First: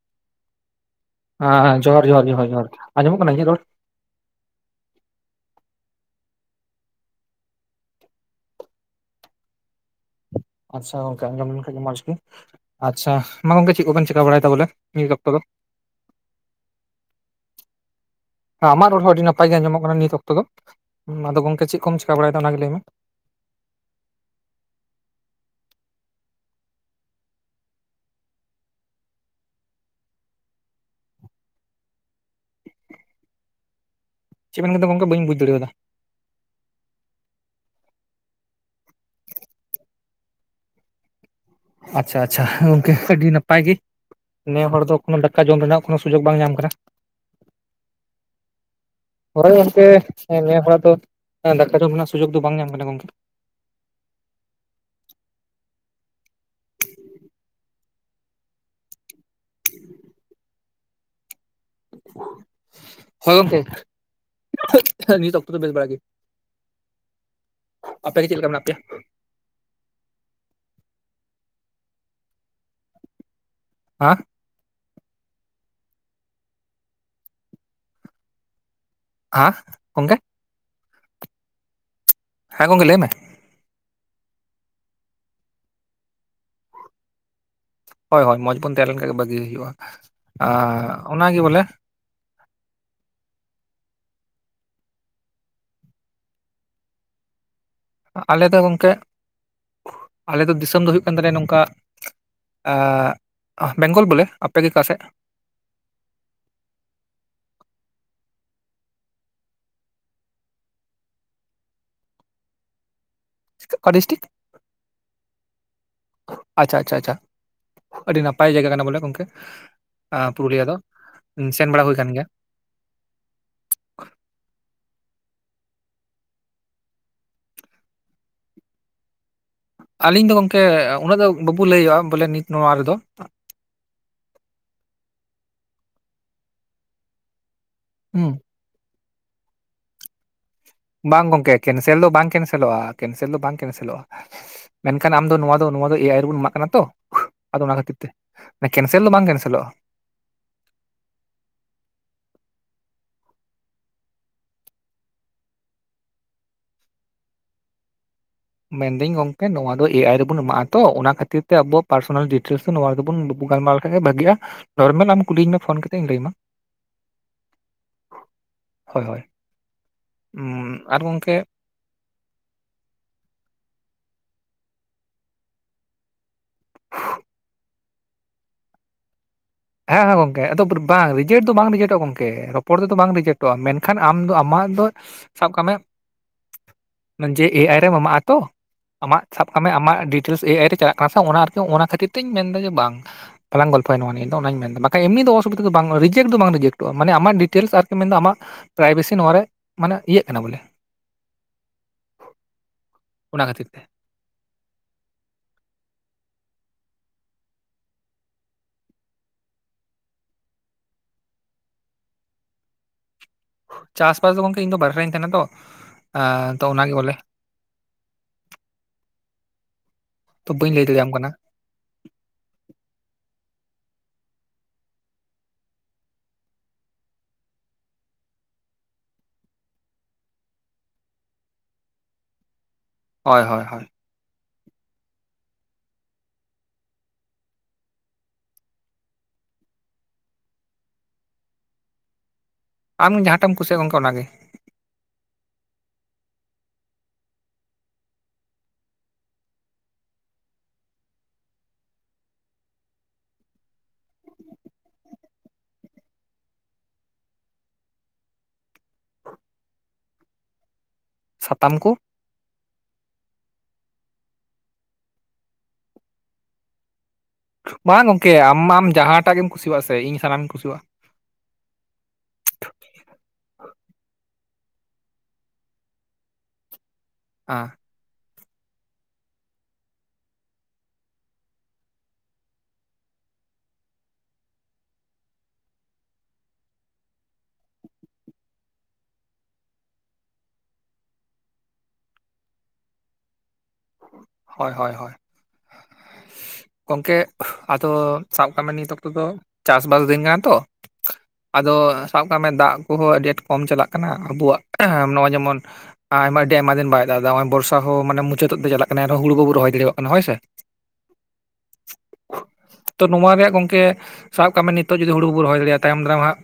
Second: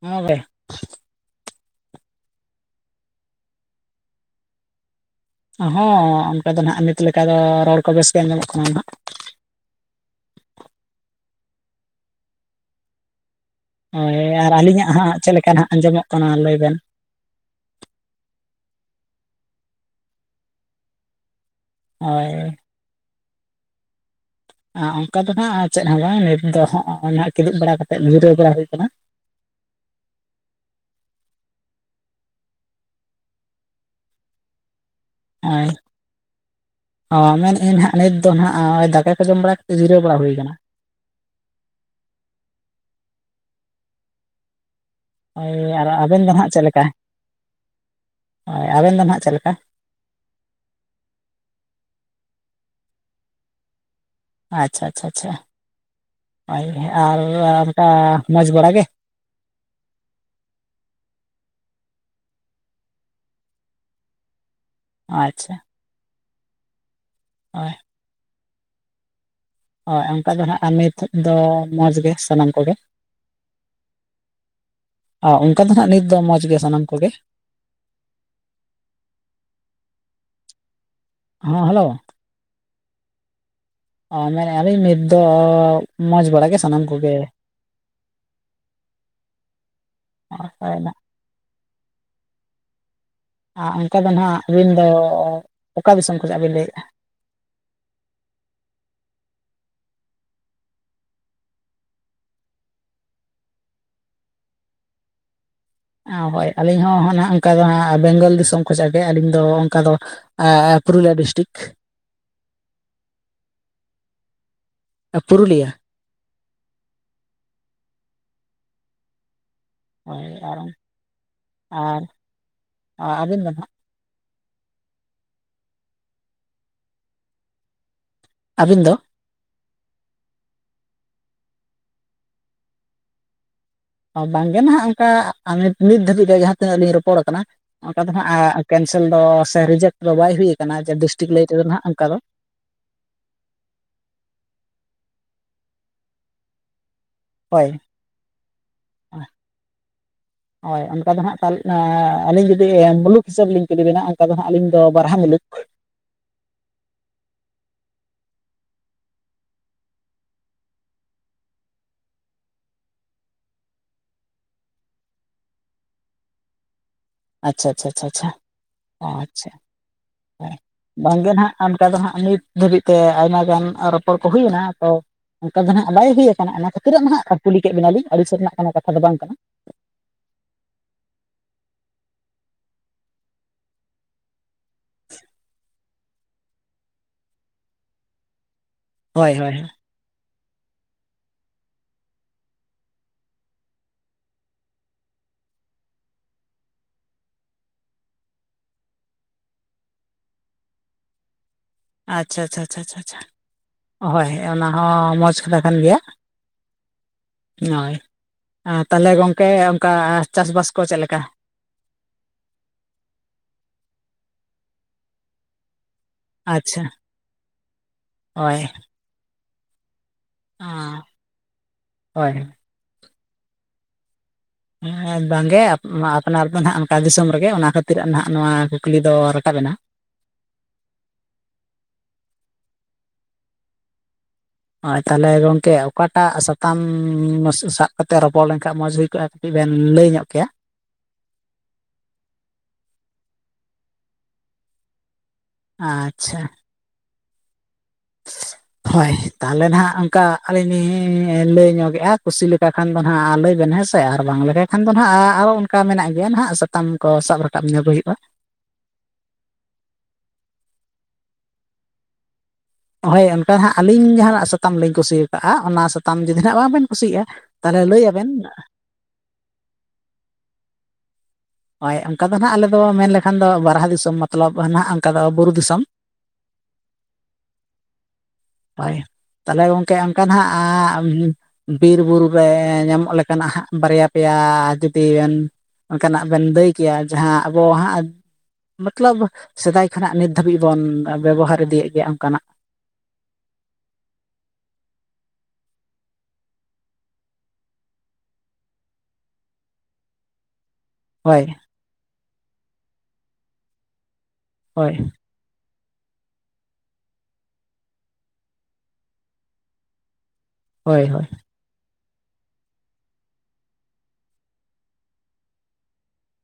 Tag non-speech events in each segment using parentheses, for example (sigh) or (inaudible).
ᱦᱚᱸ ᱵᱚᱭᱟ (unintelligible) ᱦᱟᱸ ᱡᱚᱦᱟᱨ ᱡᱚᱦᱟᱨ ᱡᱚᱦᱟᱨ ᱡᱚᱦᱟᱨ ᱟᱸᱡᱚᱢᱚᱜ ᱠᱟᱱᱟ ᱤᱧᱟᱹᱜ ᱨᱚᱲ ᱦᱚᱸ ᱚᱱᱠᱟ ᱫᱚ ᱱᱟᱜ ᱱᱤᱛ ᱞᱮᱠᱟ ᱫᱚ ᱨᱚᱲ ᱠᱚ ᱵᱮᱥ ᱜᱮ ᱟᱸᱡᱚᱢᱚᱜ ᱠᱟᱱᱟ ᱦᱟᱸᱜ ᱟᱪᱪᱷᱟ ᱜᱚᱝᱠᱮ ᱟᱸᱡᱚᱢ ᱞᱮᱱᱠᱟᱱᱡ ᱜᱮᱠᱤ ᱟᱪᱪᱷᱟ ᱢᱟ ᱜᱚᱝᱠᱮ ᱪᱮᱫ ᱠᱚᱵᱮᱱ ᱦᱳᱭ ᱪᱮᱠᱟ ᱟᱨ ᱵᱟᱲᱟᱭᱮᱫᱟ ᱵᱚᱞᱮ ᱟᱹᱞᱤᱧᱟᱜ ᱦᱟᱸᱜ ᱱᱤᱛ ᱪᱮᱫ ᱚᱠᱛᱚ ᱫᱚ᱾ ᱞᱮᱠᱟ ᱱᱟᱦᱟᱜ ᱟᱸᱡᱚᱢᱚᱜ ᱠᱟᱱᱟ ᱞᱟᱹᱭ ᱵᱮᱱ ᱟᱢᱟᱜ ᱨᱚᱲ ᱦᱚᱸ ᱟᱹᱰᱤ ᱱᱟᱯᱟᱭ ᱜᱮ ᱟᱸᱡᱚᱜ ᱠᱟᱱᱟ ᱱᱤᱛ ᱚᱠᱛᱚ ᱫᱚ ᱟᱫᱚ ᱜᱚᱝᱠᱮ ᱪᱮᱫ ᱠᱚᱢ ᱪᱮᱠᱟ ᱦᱳᱭ ᱵᱟᱲᱟᱭᱮᱫᱟ ᱚᱱᱟᱜ ᱜᱮ ᱞᱟᱹᱭᱢ ᱢᱮ? ᱚᱱᱠᱟ ᱫᱚ ᱱᱟᱦᱟᱜ ᱪᱮᱫ ᱦᱚᱸ ᱵᱟᱝ ᱱᱤᱛ ᱫᱚ ᱦᱚᱸᱜᱼᱚᱭ ᱱᱟᱦᱟᱜ ᱠᱤᱫᱩᱵ ᱵᱟᱲᱟ ᱠᱟᱛᱮᱫ ᱧᱤᱨᱟᱹᱣ ᱵᱟᱲᱟ ᱦᱩᱭᱠᱟᱱᱟ᱾ ᱪᱮᱫ ᱢᱮᱱᱮᱫᱟ ᱜᱚᱢᱠᱮ ᱵᱟᱹᱧ ᱵᱩᱡᱽ ᱦᱳᱭ ᱫᱟᱲᱮᱣᱟᱫᱟ᱾ ᱚ ᱢᱮᱱᱮᱫ ᱟᱹᱧ ᱦᱟᱸᱜ ᱱᱤᱛ ᱫᱚ ᱱᱟᱦᱟᱜ ᱫᱟᱠᱟ ᱠᱚ ᱡᱚᱢ ᱵᱟᱲᱟᱛᱮᱫ ᱡᱤᱨᱟᱹ ᱵᱟᱲᱟ ᱦᱩᱭᱟᱱᱟ᱾ ᱟᱪᱪᱷᱟ ᱟᱪᱪᱷᱟ ᱜᱚᱝᱠᱮ ᱟᱹᱰᱤ ᱱᱟᱯᱟᱭ ᱜᱮ᱾ ᱱᱤᱭᱟᱹ ᱦᱚᱲ ᱫᱚ ᱠᱳᱱᱳ ᱫᱟᱠᱟ ᱦᱳᱭ ᱡᱚᱢ ᱨᱮᱱᱟᱜ ᱟᱨ ᱠᱳᱱᱳ ᱟᱵᱮᱱ ᱥᱩᱡᱳᱜ ᱫᱚ ᱵᱟᱝ ᱧᱟᱢ ᱠᱟᱱᱟ᱾ ᱦᱳ ᱟᱵᱮᱱ ᱫᱚ ᱱᱟᱦᱟᱜ ᱪᱟᱞ ᱦᱳᱭ ᱜᱚᱢᱠᱮ᱾ ᱦᱮᱸ ᱱᱤᱭᱟᱹ ᱦᱚᱲᱟᱜ ᱫᱚ ᱫᱟᱠᱟ ᱡᱚᱢ ᱨᱮᱱᱟᱜ ᱥᱩᱡᱳᱜ ᱫᱚ ᱵᱟᱝ ᱧᱟᱢ ᱠᱟᱱᱟ ᱜᱚᱝᱠᱮ᱾ ᱟᱪᱪᱷᱟ ᱟᱪᱪᱷᱟ ᱪᱪᱷᱟ ᱦᱳᱭ ᱟᱨ ᱚᱱᱠᱟ ᱢᱚᱡᱽ ᱵᱟᱲᱟ ᱜᱮ? ᱦᱩᱭ ᱜᱚᱢᱠᱮ ᱱᱤᱛ ᱚᱠᱛᱚ ᱟᱪᱪᱷᱟ ᱫᱚ ᱵᱮᱥ ᱵᱟᱲᱟ ᱜᱮ᱾ ᱦᱳᱭ᱾ ᱟᱯᱮ ᱜᱮ ᱪᱮᱫ ᱞᱮᱠᱟ ᱢᱮᱱᱟᱜ ᱯᱮᱭᱟ? ᱦᱚᱭ ᱚᱱᱠᱟ ᱫᱚ ᱱᱟᱦᱟᱜ ᱟᱨ ᱱᱤᱛ ᱫᱚ ᱢᱚᱡᱽ ᱜᱮ ᱥᱟᱱᱟᱢ ᱠᱚᱜᱮ᱾ ᱦᱮᱸ᱾ ᱚ ᱚᱱᱠᱟ ᱫᱚ ᱱᱟᱜ ᱱᱤᱛ ᱫᱚ ᱢᱚᱡᱽ ᱜᱮ ᱥᱟᱱᱟᱢ ᱠᱚᱜᱮ᱾ ᱟᱜ ᱜᱚᱢᱠᱮ ᱦᱮᱸ ᱦᱮᱞᱳ᱾ ᱦᱮᱸ ᱜᱚᱢᱠᱮ ᱞᱟᱹᱭ ᱢᱮ᱾ ᱚ ᱢᱮᱱᱮᱫᱼᱟ ᱞᱤᱧ ᱱᱤᱛ ᱫᱚ ᱢᱚᱡᱽ ᱵᱟᱲᱟ ᱜᱮ ᱥᱟᱱᱟᱢ ᱠᱚᱜᱮ᱾ ᱦᱚᱭ ᱦᱚᱭ ᱢᱚᱸᱡᱽ ᱵᱚᱱ ᱛᱟᱦᱮᱸ ᱞᱮᱱᱠᱷᱟᱱ ᱵᱷᱟᱹᱜᱤ ᱦᱩᱭᱩᱜᱼᱟ ᱟ ᱦᱳᱭ ᱱᱟᱜ, ᱚᱱᱟᱜᱮ ᱵᱚᱞᱮ᱾ ᱟᱨ ᱚᱱᱠᱟ ᱫᱚ ᱱᱟᱦᱟᱜ ᱟᱹᱵᱤᱱ ᱫᱚ ᱚᱠᱟ ᱫᱤᱥᱚᱢ ᱠᱷᱚᱱᱟᱜ ᱵᱤᱱ ᱞᱟᱹᱭᱮᱫᱼᱟ? ᱟᱞᱮ ᱫᱚ ᱜᱚᱢᱠᱮ ᱟᱞᱮ ᱫᱚ ᱫᱤᱥᱚᱢ ᱫᱚ ᱦᱩᱭᱩᱜ ᱠᱟᱱ ᱛᱟᱞᱮᱭᱟ ᱱᱚᱝᱠᱟ ᱟᱹᱜ ᱵᱮᱝᱜᱚᱞ ᱵᱚᱞᱮ, ᱟᱯᱮᱜᱮ ᱚᱠᱟ ᱥᱮᱫ? ᱦᱳᱭ ᱟᱹᱞᱤᱧ ᱦᱚᱸ ᱱᱟ ᱚᱱᱠᱟ ᱫᱚ ᱦᱟᱸᱜ ᱵᱮᱝᱜᱚᱞ ᱫᱤᱥᱚᱢ ᱠᱷᱚᱱᱟᱜ ᱜᱮ ᱟᱹᱞᱤᱧ ᱫᱚ ᱚᱱᱠᱟ ᱫᱚ ᱯᱩᱨᱩᱞᱤᱭᱟᱹ ᱰᱤᱥᱴᱤᱠ᱾ ᱚᱠᱟ ᱰᱤᱥᱴᱤᱠ? ᱟᱹ ᱯᱩᱨᱩᱞᱤᱭᱟᱹ᱾ ᱟᱪᱷᱟ ᱟᱪᱷᱟ ᱟᱪᱷᱟ ᱟᱹᱰᱤ ᱱᱟᱯᱟᱭ ᱡᱟᱭᱜᱟ ᱠᱟᱱᱟ ᱵᱚᱞᱮ ᱜᱚᱝᱠᱮ᱾ ᱦᱳᱭ ᱟᱨ ᱯᱩᱨᱩᱞᱤᱭᱟᱹ ᱫᱚ ᱥᱮᱱ ᱵᱟᱲᱟ ᱦᱩᱭ ᱠᱟᱱ ᱜᱮᱭᱟ᱾ ᱟᱨ ᱟᱹᱵᱤᱱ ᱫᱚ ᱱᱟ ᱦᱟᱸᱜ? ᱟᱹᱵᱤᱱ ᱫᱚ ᱟᱞᱤᱧ ᱫᱚ ᱜᱚᱝᱠᱮ ᱩᱱᱟᱹᱜ ᱫᱚ ᱵᱟᱵᱚ ᱞᱟᱹᱭᱟᱹᱜᱼᱟ ᱵᱚᱞᱮ ᱱᱤᱛ ᱱᱚᱣᱟ ᱨᱮᱫᱚ᱾ ᱵᱟᱝᱜᱮ ᱱᱟᱜ ᱚᱱᱠᱟ ᱱᱤᱛ ᱫᱷᱟᱹᱵᱤᱡ ᱨᱮ ᱡᱟᱦᱟᱸ ᱛᱤᱱᱟᱹᱜ ᱞᱤᱧ ᱨᱚᱯᱚᱲ ᱠᱟᱱᱟ ᱚᱱᱠᱟ ᱫᱚ ᱦᱩᱸ ᱦᱟᱸᱜ ᱠᱮᱱᱥᱮᱞ ᱫᱚ ᱥᱮ ᱨᱤᱡᱮᱠᱴ ᱫᱚ ᱵᱟᱭ ᱦᱩᱭᱩᱜ ᱵᱟᱝ ᱜᱚᱝᱠᱮ ᱠᱮᱱᱥᱮᱞ ᱫᱚ ᱵᱟᱝ ᱠᱮᱱᱥᱮᱞᱚᱜᱼᱟ᱾ ᱠᱮᱱᱥᱮᱞ ᱫᱚ ᱵᱟᱝ ᱠᱮᱱᱥᱮᱞᱚᱜᱼᱟ, ᱢᱮᱱᱠᱷᱟᱱ ᱟᱢ ᱫᱚ ᱱᱚᱣᱟ ᱫᱚ ᱱᱚᱣᱟ ᱫᱚ ᱮ ᱟᱭ ᱨᱮᱵᱚᱱ ᱮᱢᱟᱜ ᱠᱟᱱᱟ ᱛᱚ, ᱟᱫᱚ ᱦᱳᱭ ᱚᱱᱟ ᱠᱷᱟᱹᱛᱤᱨ ᱛᱮ ᱠᱮᱱᱥᱮᱞ ᱫᱚ ᱵᱟᱝ ᱠᱮᱱᱥᱮᱞᱚᱜᱼᱟ᱾ ᱦᱚᱭ ᱚᱱᱠᱟ ᱫᱚ ᱦᱟᱸᱜ ᱟᱹᱞᱤᱧ ᱡᱩᱫᱤ ᱢᱩᱞᱩᱠ ᱦᱤᱥᱟᱹᱵᱽ ᱞᱤᱧ ᱠᱩᱞᱤ ᱵᱮᱤᱱᱟ ᱚᱱᱠᱟ ᱫᱚ ᱦᱟᱸᱜ ᱟᱹᱞᱤᱧ ᱫᱚ ᱵᱟᱨᱦᱟ ᱢᱩᱞᱩᱠ᱾ ᱢᱮᱱᱫᱟᱹᱧ ᱜᱚᱝᱠᱮ ᱱᱚᱣᱟ ᱫᱚ ᱮᱟᱭ ᱨᱮᱵᱩᱱ ᱮᱢᱟᱜᱼᱟ ᱛᱚ ᱚᱱᱟ ᱠᱷᱟᱹᱛᱤᱨ ᱛᱮ ᱟᱵᱚᱣᱟᱜ ᱯᱟᱨᱥᱚᱱᱟᱞ ᱰᱤᱴᱮᱞᱥ ᱱᱚᱣᱟ ᱜᱮᱵᱚᱱ ᱜᱟᱞᱢᱟᱨ ᱞᱮᱠᱷᱟᱱᱡ ᱵᱷᱟᱜᱤᱜᱼᱟ, ᱱᱚᱨᱢᱮᱞ ᱟᱢ ᱠᱩᱞᱤᱧ ᱢᱮ ᱯᱷᱳᱱ ᱠᱟᱛᱮᱜ ᱤᱧ ᱞᱟᱹᱭᱟᱢᱟ᱾ ᱟᱪᱷᱟ ᱪᱪᱷᱟ ᱪᱷᱟᱷᱟ ᱦᱳᱭ ᱚ ᱦᱳᱭ ᱟᱪᱷᱟ ᱦ ᱩᱸ ᱟᱨ ᱵᱟᱝᱜᱮ ᱜᱚᱝᱠᱮ ᱱᱟᱦᱟᱜ ᱚᱱᱠᱟ ᱫᱚ ᱦᱟᱜ ᱱᱤᱛ ᱫᱷᱟᱹᱵᱤᱡ ᱛᱮ ᱟᱭᱢᱟ ᱜᱟᱱ ᱨᱚᱯᱚᱲ ᱠᱚ ᱦᱩᱭᱱᱟ ᱛᱚ ᱚᱱᱠᱟ ᱫᱚ ᱱᱟᱜ ᱵᱟᱭ ᱦᱩᱭ ᱚᱱᱟ ᱠᱷᱟᱹᱛᱤᱨᱟᱜ ᱢᱟ ᱦᱟᱜ ᱠᱩ ᱠᱩᱞᱤ ᱠᱮᱫ ᱵᱮᱱᱟᱞᱤᱧ ᱟᱹᱲᱤᱥᱚᱜ ᱥᱮᱫ ᱨᱮᱱᱟᱜ ᱠᱚᱱᱳ ᱠᱟᱛᱷᱟ ᱫᱚ ᱵᱟᱝ ᱠᱟᱱᱟ᱾ ᱦᱮᱸ ᱦᱮᱸ ᱜᱚᱢᱠᱮ ᱟᱫᱚ ᱵᱟᱝ ᱨᱮᱡᱮᱴ ᱫᱚ ᱵᱟᱝ ᱨᱮᱡᱮᱠᱴᱚᱜᱼᱟ ᱜᱚᱢᱠᱮ ᱨᱚᱯᱚᱲ ᱛᱮᱫᱚ ᱵᱟᱝ ᱨᱮᱤᱡᱮᱠᱴᱚᱜᱼᱟ ᱢᱮᱱᱠᱷᱟᱱ ᱟᱢ ᱫᱚ ᱟᱢᱟᱜ ᱟᱢ ᱫᱚ ᱥᱟᱵ ᱠᱟᱜ ᱢᱮ ᱡᱮ ᱮᱟᱭ ᱨᱮ ᱮᱢᱟᱜᱼᱟ ᱛᱚ, ᱟᱢᱟᱜ ᱦᱳᱭ ᱥᱟᱵ ᱦᱳᱭ ᱠᱟᱜ ᱢᱮ ᱟᱢᱟᱜ ᱰᱤ ᱴᱮᱞᱥ ᱮᱟᱭ ᱨᱮ ᱪᱟᱞᱟᱜ ᱠᱟᱱᱟ ᱥᱮ ᱚᱱᱟ ᱟᱨᱤ ᱚᱱᱟ ᱠᱷᱟᱹᱛᱤᱨ ᱛᱮᱧ ᱢᱮᱱ ᱮᱫᱟ ᱡᱮ ᱵᱟᱝᱞᱟᱝ ᱜᱚᱞᱯᱚ ᱱᱚᱣᱟ ᱚᱱᱟᱧ ᱢᱮᱱᱫᱟ ᱵᱟᱠᱷᱟᱱ ᱮᱢᱱᱤ ᱫᱚ ᱚᱥᱩᱵᱤᱫᱟ ᱫᱚ ᱵᱟᱝ ᱨᱤᱡᱮᱠᱴ ᱫᱚ ᱵᱟᱝ ᱨᱤᱡᱮᱠᱴᱚᱜᱼᱟ ᱢᱟᱱᱮ ᱟᱢᱟᱜ ᱰᱤᱴᱮᱞᱥ ᱟᱨᱠᱤ ᱢᱮᱱᱫᱟ ᱟᱢᱟᱜ ᱼᱼ ᱯᱨᱟᱭᱵᱮᱥᱤ ᱱᱚᱣᱟ ᱨᱮ ᱢᱟᱱᱮ ᱤᱭᱟᱹᱜ ᱠᱟᱱᱟ ᱵᱚᱞᱮ ᱼᱼ ᱟᱪᱪᱷᱟ ᱟᱪᱪᱷᱟ ᱟᱪᱪᱷᱟ ᱟᱪᱪᱷᱟ ᱟᱪᱪᱷᱟ ᱛᱮ ᱦᱚᱭ ᱚᱱᱟ ᱦᱚᱸ ᱢᱚᱡᱽ ᱠᱟᱛᱷᱟ ᱠᱟᱱ ᱜᱮᱭᱟ ᱼᱼ ᱦᱚᱭ ᱛᱟᱦᱚᱞᱮ ᱜᱚᱝᱠᱮ ᱚᱱᱠᱟ ᱪᱟᱥᱵᱟᱥ ᱠᱚ ᱪᱮᱫ ᱞᱮᱠᱟ? ᱪᱟᱥᱵᱟᱥ ᱫᱚ ᱜᱚᱢᱠᱮ ᱤᱧ ᱫᱚ ᱵᱟᱦᱨᱮ ᱨᱮᱧ ᱛᱟᱦᱮᱱᱟ ᱛᱚ ᱾ ᱮᱸ ᱛᱚ ᱟᱪᱪᱷᱟ ᱚᱱᱟ ᱜᱮ ᱵᱚᱞᱮ ᱼᱼ ᱦᱳᱭ ᱛᱚ ᱵᱟᱹᱧ ᱞᱟᱹᱭ ᱫᱟᱲᱮᱭᱟᱢ ᱠᱟᱱᱟ ᱾ ᱦᱚᱭ ᱾ ᱦᱮᱸ ᱵᱟᱝᱜᱮ ᱟᱯᱱᱟᱨ ᱫᱚ ᱱᱟᱦᱟᱜ ᱚᱱᱠᱟ ᱫᱤᱥᱚᱢ ᱨᱮᱜᱮ ᱚᱱᱟ ᱠᱷᱟᱹᱛᱤᱨ ᱱᱟᱦᱟᱜ ᱱᱚᱣᱟ ᱠᱩᱠᱞᱤ ᱫᱚ ᱨᱟᱠᱟᱵ ᱮᱱᱟ ᱾ ᱦᱚᱭ ᱦᱚᱭ ᱦᱚᱭ ᱾ ᱦᱚᱭ ᱛᱟᱦᱚᱞᱮ ᱜᱚᱝᱠᱮ ᱚᱠᱟᱴᱟᱜ ᱥᱟᱛᱟᱢ ᱥᱟᱵ ᱠᱟᱛᱮᱫ ᱨᱚᱯᱚᱲ ᱞᱮᱱᱠᱷᱟᱡ ᱢᱚᱡᱽ ᱦᱩᱭ ᱠᱚᱜᱼᱟ? ᱠᱟᱹᱴᱤᱡ ᱵᱮᱱ ᱞᱟᱹᱭ ᱧᱚᱜ ᱠᱮᱭᱟ ᱾ ᱟᱢ ᱡᱟᱦᱟᱸᱴᱟᱜ ᱮᱢ ᱠᱩᱥᱤᱭᱟᱜ ᱜᱚᱢᱠᱮ ᱚᱱᱟᱜᱮ ᱾ ᱟᱪᱪᱷᱟ ᱾ ᱦᱚᱭ ᱛᱟᱦᱚᱞᱮ ᱱᱟᱦᱟᱜ ᱚᱱᱠᱟ ᱟᱹᱞᱤᱧ ᱞᱤᱧ ᱞᱟᱹᱭ ᱧᱚᱜᱮᱫᱼᱟ ᱠᱩᱥᱤ ᱞᱮᱠᱟ ᱠᱷᱟᱱ ᱫᱚ ᱱᱟᱦᱟᱜ ᱞᱟᱹᱭ ᱵᱮᱱ ᱦᱮᱸ ᱥᱮ ᱾ ᱟᱨ ᱵᱟᱝ ᱞᱮᱠᱟ ᱠᱷᱟᱱ ᱫᱚ ᱱᱟᱦᱟᱜ ᱟᱨᱦᱚᱸ ᱚᱱᱠᱟ ᱢᱮᱱᱟᱜ ᱜᱮᱭᱟ ᱱᱟᱦᱟᱜ ᱥᱟᱛᱟᱢ ᱠᱚ ᱥᱟᱵ ᱨᱟᱠᱟᱵ ᱧᱚᱜ ᱦᱩᱭᱩᱜᱼᱟ ᱾ ᱥᱟᱛᱟᱢ ᱠᱚ ᱾ ᱦᱳᱭ ᱚᱱᱠᱟ ᱦᱟᱸᱜ ᱟᱹᱞᱤᱧ ᱡᱟᱦᱟᱱᱟᱜ ᱥᱟᱛᱟᱢ ᱞᱤᱧ ᱠᱩᱥᱤ ᱠᱟᱜᱼᱟ ᱚᱱᱟ ᱥᱟᱛᱟᱢ ᱡᱩᱫᱤ ᱱᱟᱦᱟᱜ ᱵᱟᱝ ᱵᱤᱱ ᱠᱩᱥᱤᱭᱟᱜᱼᱟ ᱛᱟᱦᱚᱞᱮ ᱞᱟᱹᱭ ᱵᱟᱝ ᱟᱵᱮᱱ ᱜᱚᱝᱠᱮ ᱟᱢ ᱡᱟᱦᱟᱸᱴᱟᱜ ᱜᱮᱢ ᱠᱩᱥᱤᱣᱟᱜᱼᱟ ᱥᱮ ᱤᱧ ᱥᱟᱱᱟᱢ ᱤᱧ ᱠᱩᱥᱤᱣᱟᱜᱼᱟ ᱾ ᱦᱳᱭ ᱚᱱᱠᱟ ᱫᱚ ᱱᱟᱦᱟᱜ ᱟᱞᱮ ᱫᱚ ᱢᱮᱱ ᱞᱮᱠᱷᱟᱱ ᱫᱚ ᱵᱟᱨᱦᱟ ᱫᱤᱥᱚᱢ ᱢᱚᱛᱞᱚᱵ ᱱᱟᱦᱟᱜ ᱚᱱᱠᱟ ᱫᱚ ᱵᱩᱨᱩ ᱫᱤᱥᱚᱢ ᱾ ᱟᱸ ᱾ ᱦᱳᱭ ᱛᱟᱦᱚᱞᱮ ᱜᱚᱢᱠᱮ ᱚᱱᱠᱟ ᱱᱟᱦᱟᱜ ᱼᱼ ᱵᱤᱨ ᱵᱩᱨᱩ ᱨᱮ ᱧᱟᱢᱚᱜ ᱞᱮᱠᱟᱱᱟᱜ ᱦᱟᱸᱜ ᱵᱟᱨᱭᱟ ᱯᱮᱭᱟ ᱡᱩᱫᱤ ᱵᱮᱱ ᱼᱼ ᱚᱱᱠᱟᱱᱟᱜ ᱵᱮᱱ ᱞᱟᱹᱭ ᱠᱮᱭᱟ ᱡᱟᱦᱟᱸ ᱟᱵᱚ ᱦᱟᱸᱜ ᱼᱼ ᱢᱚᱛᱞᱚᱵ ᱥᱮᱫᱟᱭ ᱠᱷᱚᱱᱟᱜ ᱱᱤᱛ ᱫᱷᱟᱹᱵᱤᱡ ᱵᱚᱱ ᱵᱮᱵᱚᱦᱟᱨ ᱤᱫᱤᱭᱮᱫ ᱜᱮᱭᱟ ᱚᱱᱠᱟᱱᱟᱜ ᱾ ᱦᱚᱭ ᱦᱚᱭ ᱦᱚᱭ ᱾ ᱜᱚᱝᱠᱮ ᱟᱫᱚ ᱥᱟᱵ ᱠᱟᱜ ᱢᱮ ᱱᱤᱛ ᱚᱠᱛᱚ ᱫᱚ ᱪᱟᱥᱵᱟᱥ ᱫᱤᱱ ᱠᱟᱱᱟ ᱛᱚ ᱦᱳᱭ ᱾ ᱟᱫᱚ ᱥᱟᱵ ᱠᱟᱜ ᱢᱮ ᱫᱟᱜ ᱠᱚᱦᱚᱸ ᱟᱹᱰᱤ ᱟᱸᱴ ᱠᱚᱢ ᱪᱟᱞᱟᱜ ᱠᱟᱱᱟ ᱟᱵᱚᱣᱟᱜ ᱾ ᱦᱳᱭ ᱮᱸᱦ ᱱᱚᱣᱟ ᱡᱮᱢᱚᱱ ᱟᱭᱢᱟ ᱟᱹᱰᱤ ᱟᱭᱢᱟ ᱫᱤᱱ ᱵᱟᱭ ᱫᱟᱜ ᱮᱫᱟ ᱱᱚᱜᱼᱚᱭ ᱱᱚᱣᱟ ᱵᱚᱨᱥᱟ ᱦᱚᱸ ᱢᱟᱱᱮ ᱢᱩᱪᱟᱹᱫ ᱼᱼ (unintelligible) ᱪᱟᱞᱟᱜ ᱠᱟᱱᱟ ᱮᱱ ᱨᱮᱦᱚᱸ ᱦᱩᱲᱩ ᱵᱟᱵᱚ ᱨᱚᱦᱚᱭ ᱫᱟᱲᱮᱭᱟᱜ ᱠᱟᱱᱟ ᱦᱳᱭ ᱥᱮ ᱾ ᱦᱳᱭ ᱦᱳᱭ ᱾ (unintelligible) ᱛᱚ ᱱᱚᱣᱟ ᱜᱮ ᱦᱟᱸᱜ ᱜᱚᱝᱠᱮ ᱥᱟᱵ ᱠᱟᱜ ᱢᱮ ᱱᱤᱛᱚᱜ ᱡᱩᱫᱤ ᱦᱩᱲᱩ ᱵᱟᱵᱚᱱ ᱨᱚᱦᱚᱭ ᱫᱟᱲᱮᱭᱟᱜᱼᱟ ᱛᱟᱭᱚᱢ ᱫᱟᱨᱟᱢ ᱦᱟᱸᱜᱼᱼ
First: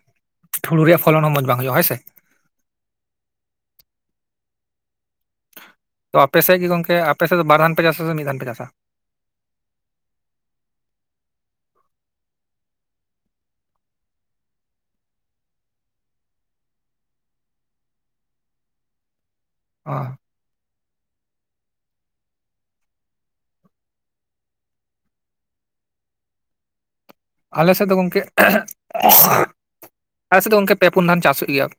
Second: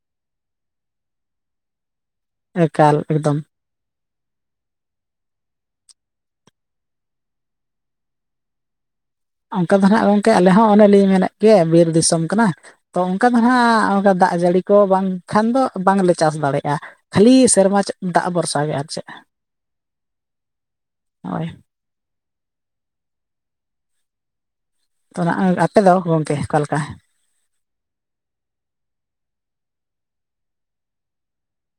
ᱦᱩᱲᱩ ᱨᱮᱭᱟᱜ ᱯᱷᱚᱞᱚᱱ ᱦᱚᱸ ᱢᱚᱸᱡᱽ ᱵᱟᱝ ᱦᱩᱭᱩᱜᱼᱟ ᱦᱚᱭ ᱥᱮ ᱾ ᱮᱠᱟᱞ ᱮᱠᱫᱚᱢ ᱾ ᱛᱚ ᱟᱯᱮ ᱥᱮᱡ ᱜᱮ ᱜᱚᱝᱠᱮ ᱟᱯᱮ ᱥᱮᱫ ᱫᱚ ᱵᱟᱨ ᱫᱷᱟᱱ ᱯᱮ ᱪᱟᱥᱼᱟ ᱥᱮ ᱢᱤᱫ ᱫᱷᱟᱱ ᱯᱮ ᱪᱟᱥᱼᱟ? ᱚᱱᱠᱟ ᱫᱚ ᱱᱟᱦᱟᱜ ᱜᱚᱝᱠᱮ ᱟᱞᱮ ᱦᱚᱸ ᱚᱱᱮ ᱞᱤᱧ ᱢᱮᱱᱮᱫ ᱜᱮᱭᱟ ᱵᱤᱨ ᱫᱤᱥᱚᱢ ᱠᱟᱱᱟ ᱾ ᱛᱚ ᱚᱱᱠᱟ ᱫᱚ ᱦᱟᱸᱜ ᱚᱱᱠᱟ ᱫᱟᱜ ᱡᱟᱹᱲᱤ ᱠᱚ ᱵᱟᱝᱠᱷᱟᱱ ᱫᱚ ᱵᱟᱝ ᱞᱮ ᱪᱟᱥ ᱫᱟᱲᱮᱭᱟᱜᱼᱟ ᱾ ᱠᱷᱟᱹᱞᱤ ᱥᱮᱨᱢᱟ ᱪᱮᱫ ᱫᱟᱜ ᱵᱷᱚᱨᱥᱟ ᱜᱮ ᱟᱨ ᱪᱮᱫ ᱼᱼ ᱚ ᱾ ᱦᱳᱭ ᱾ ᱛᱚ ᱱᱟᱦᱟᱜ ᱟᱯᱮ ᱫᱚ ᱜᱚᱝᱠᱮ ᱚᱠᱟ ᱞᱮᱠᱟ? ᱟᱞᱮ ᱥᱮᱫ ᱫᱚ ᱜᱚᱝᱠᱮ (unintelligible) ᱟᱞᱮ ᱥᱮᱫ ᱫᱚ ᱜᱚᱝᱠᱮ ᱯᱮ ᱯᱩᱱ ᱫᱷᱟᱣ ᱪᱟᱥ ᱦᱩᱭᱩᱜ ᱜᱮᱭᱟ ᱾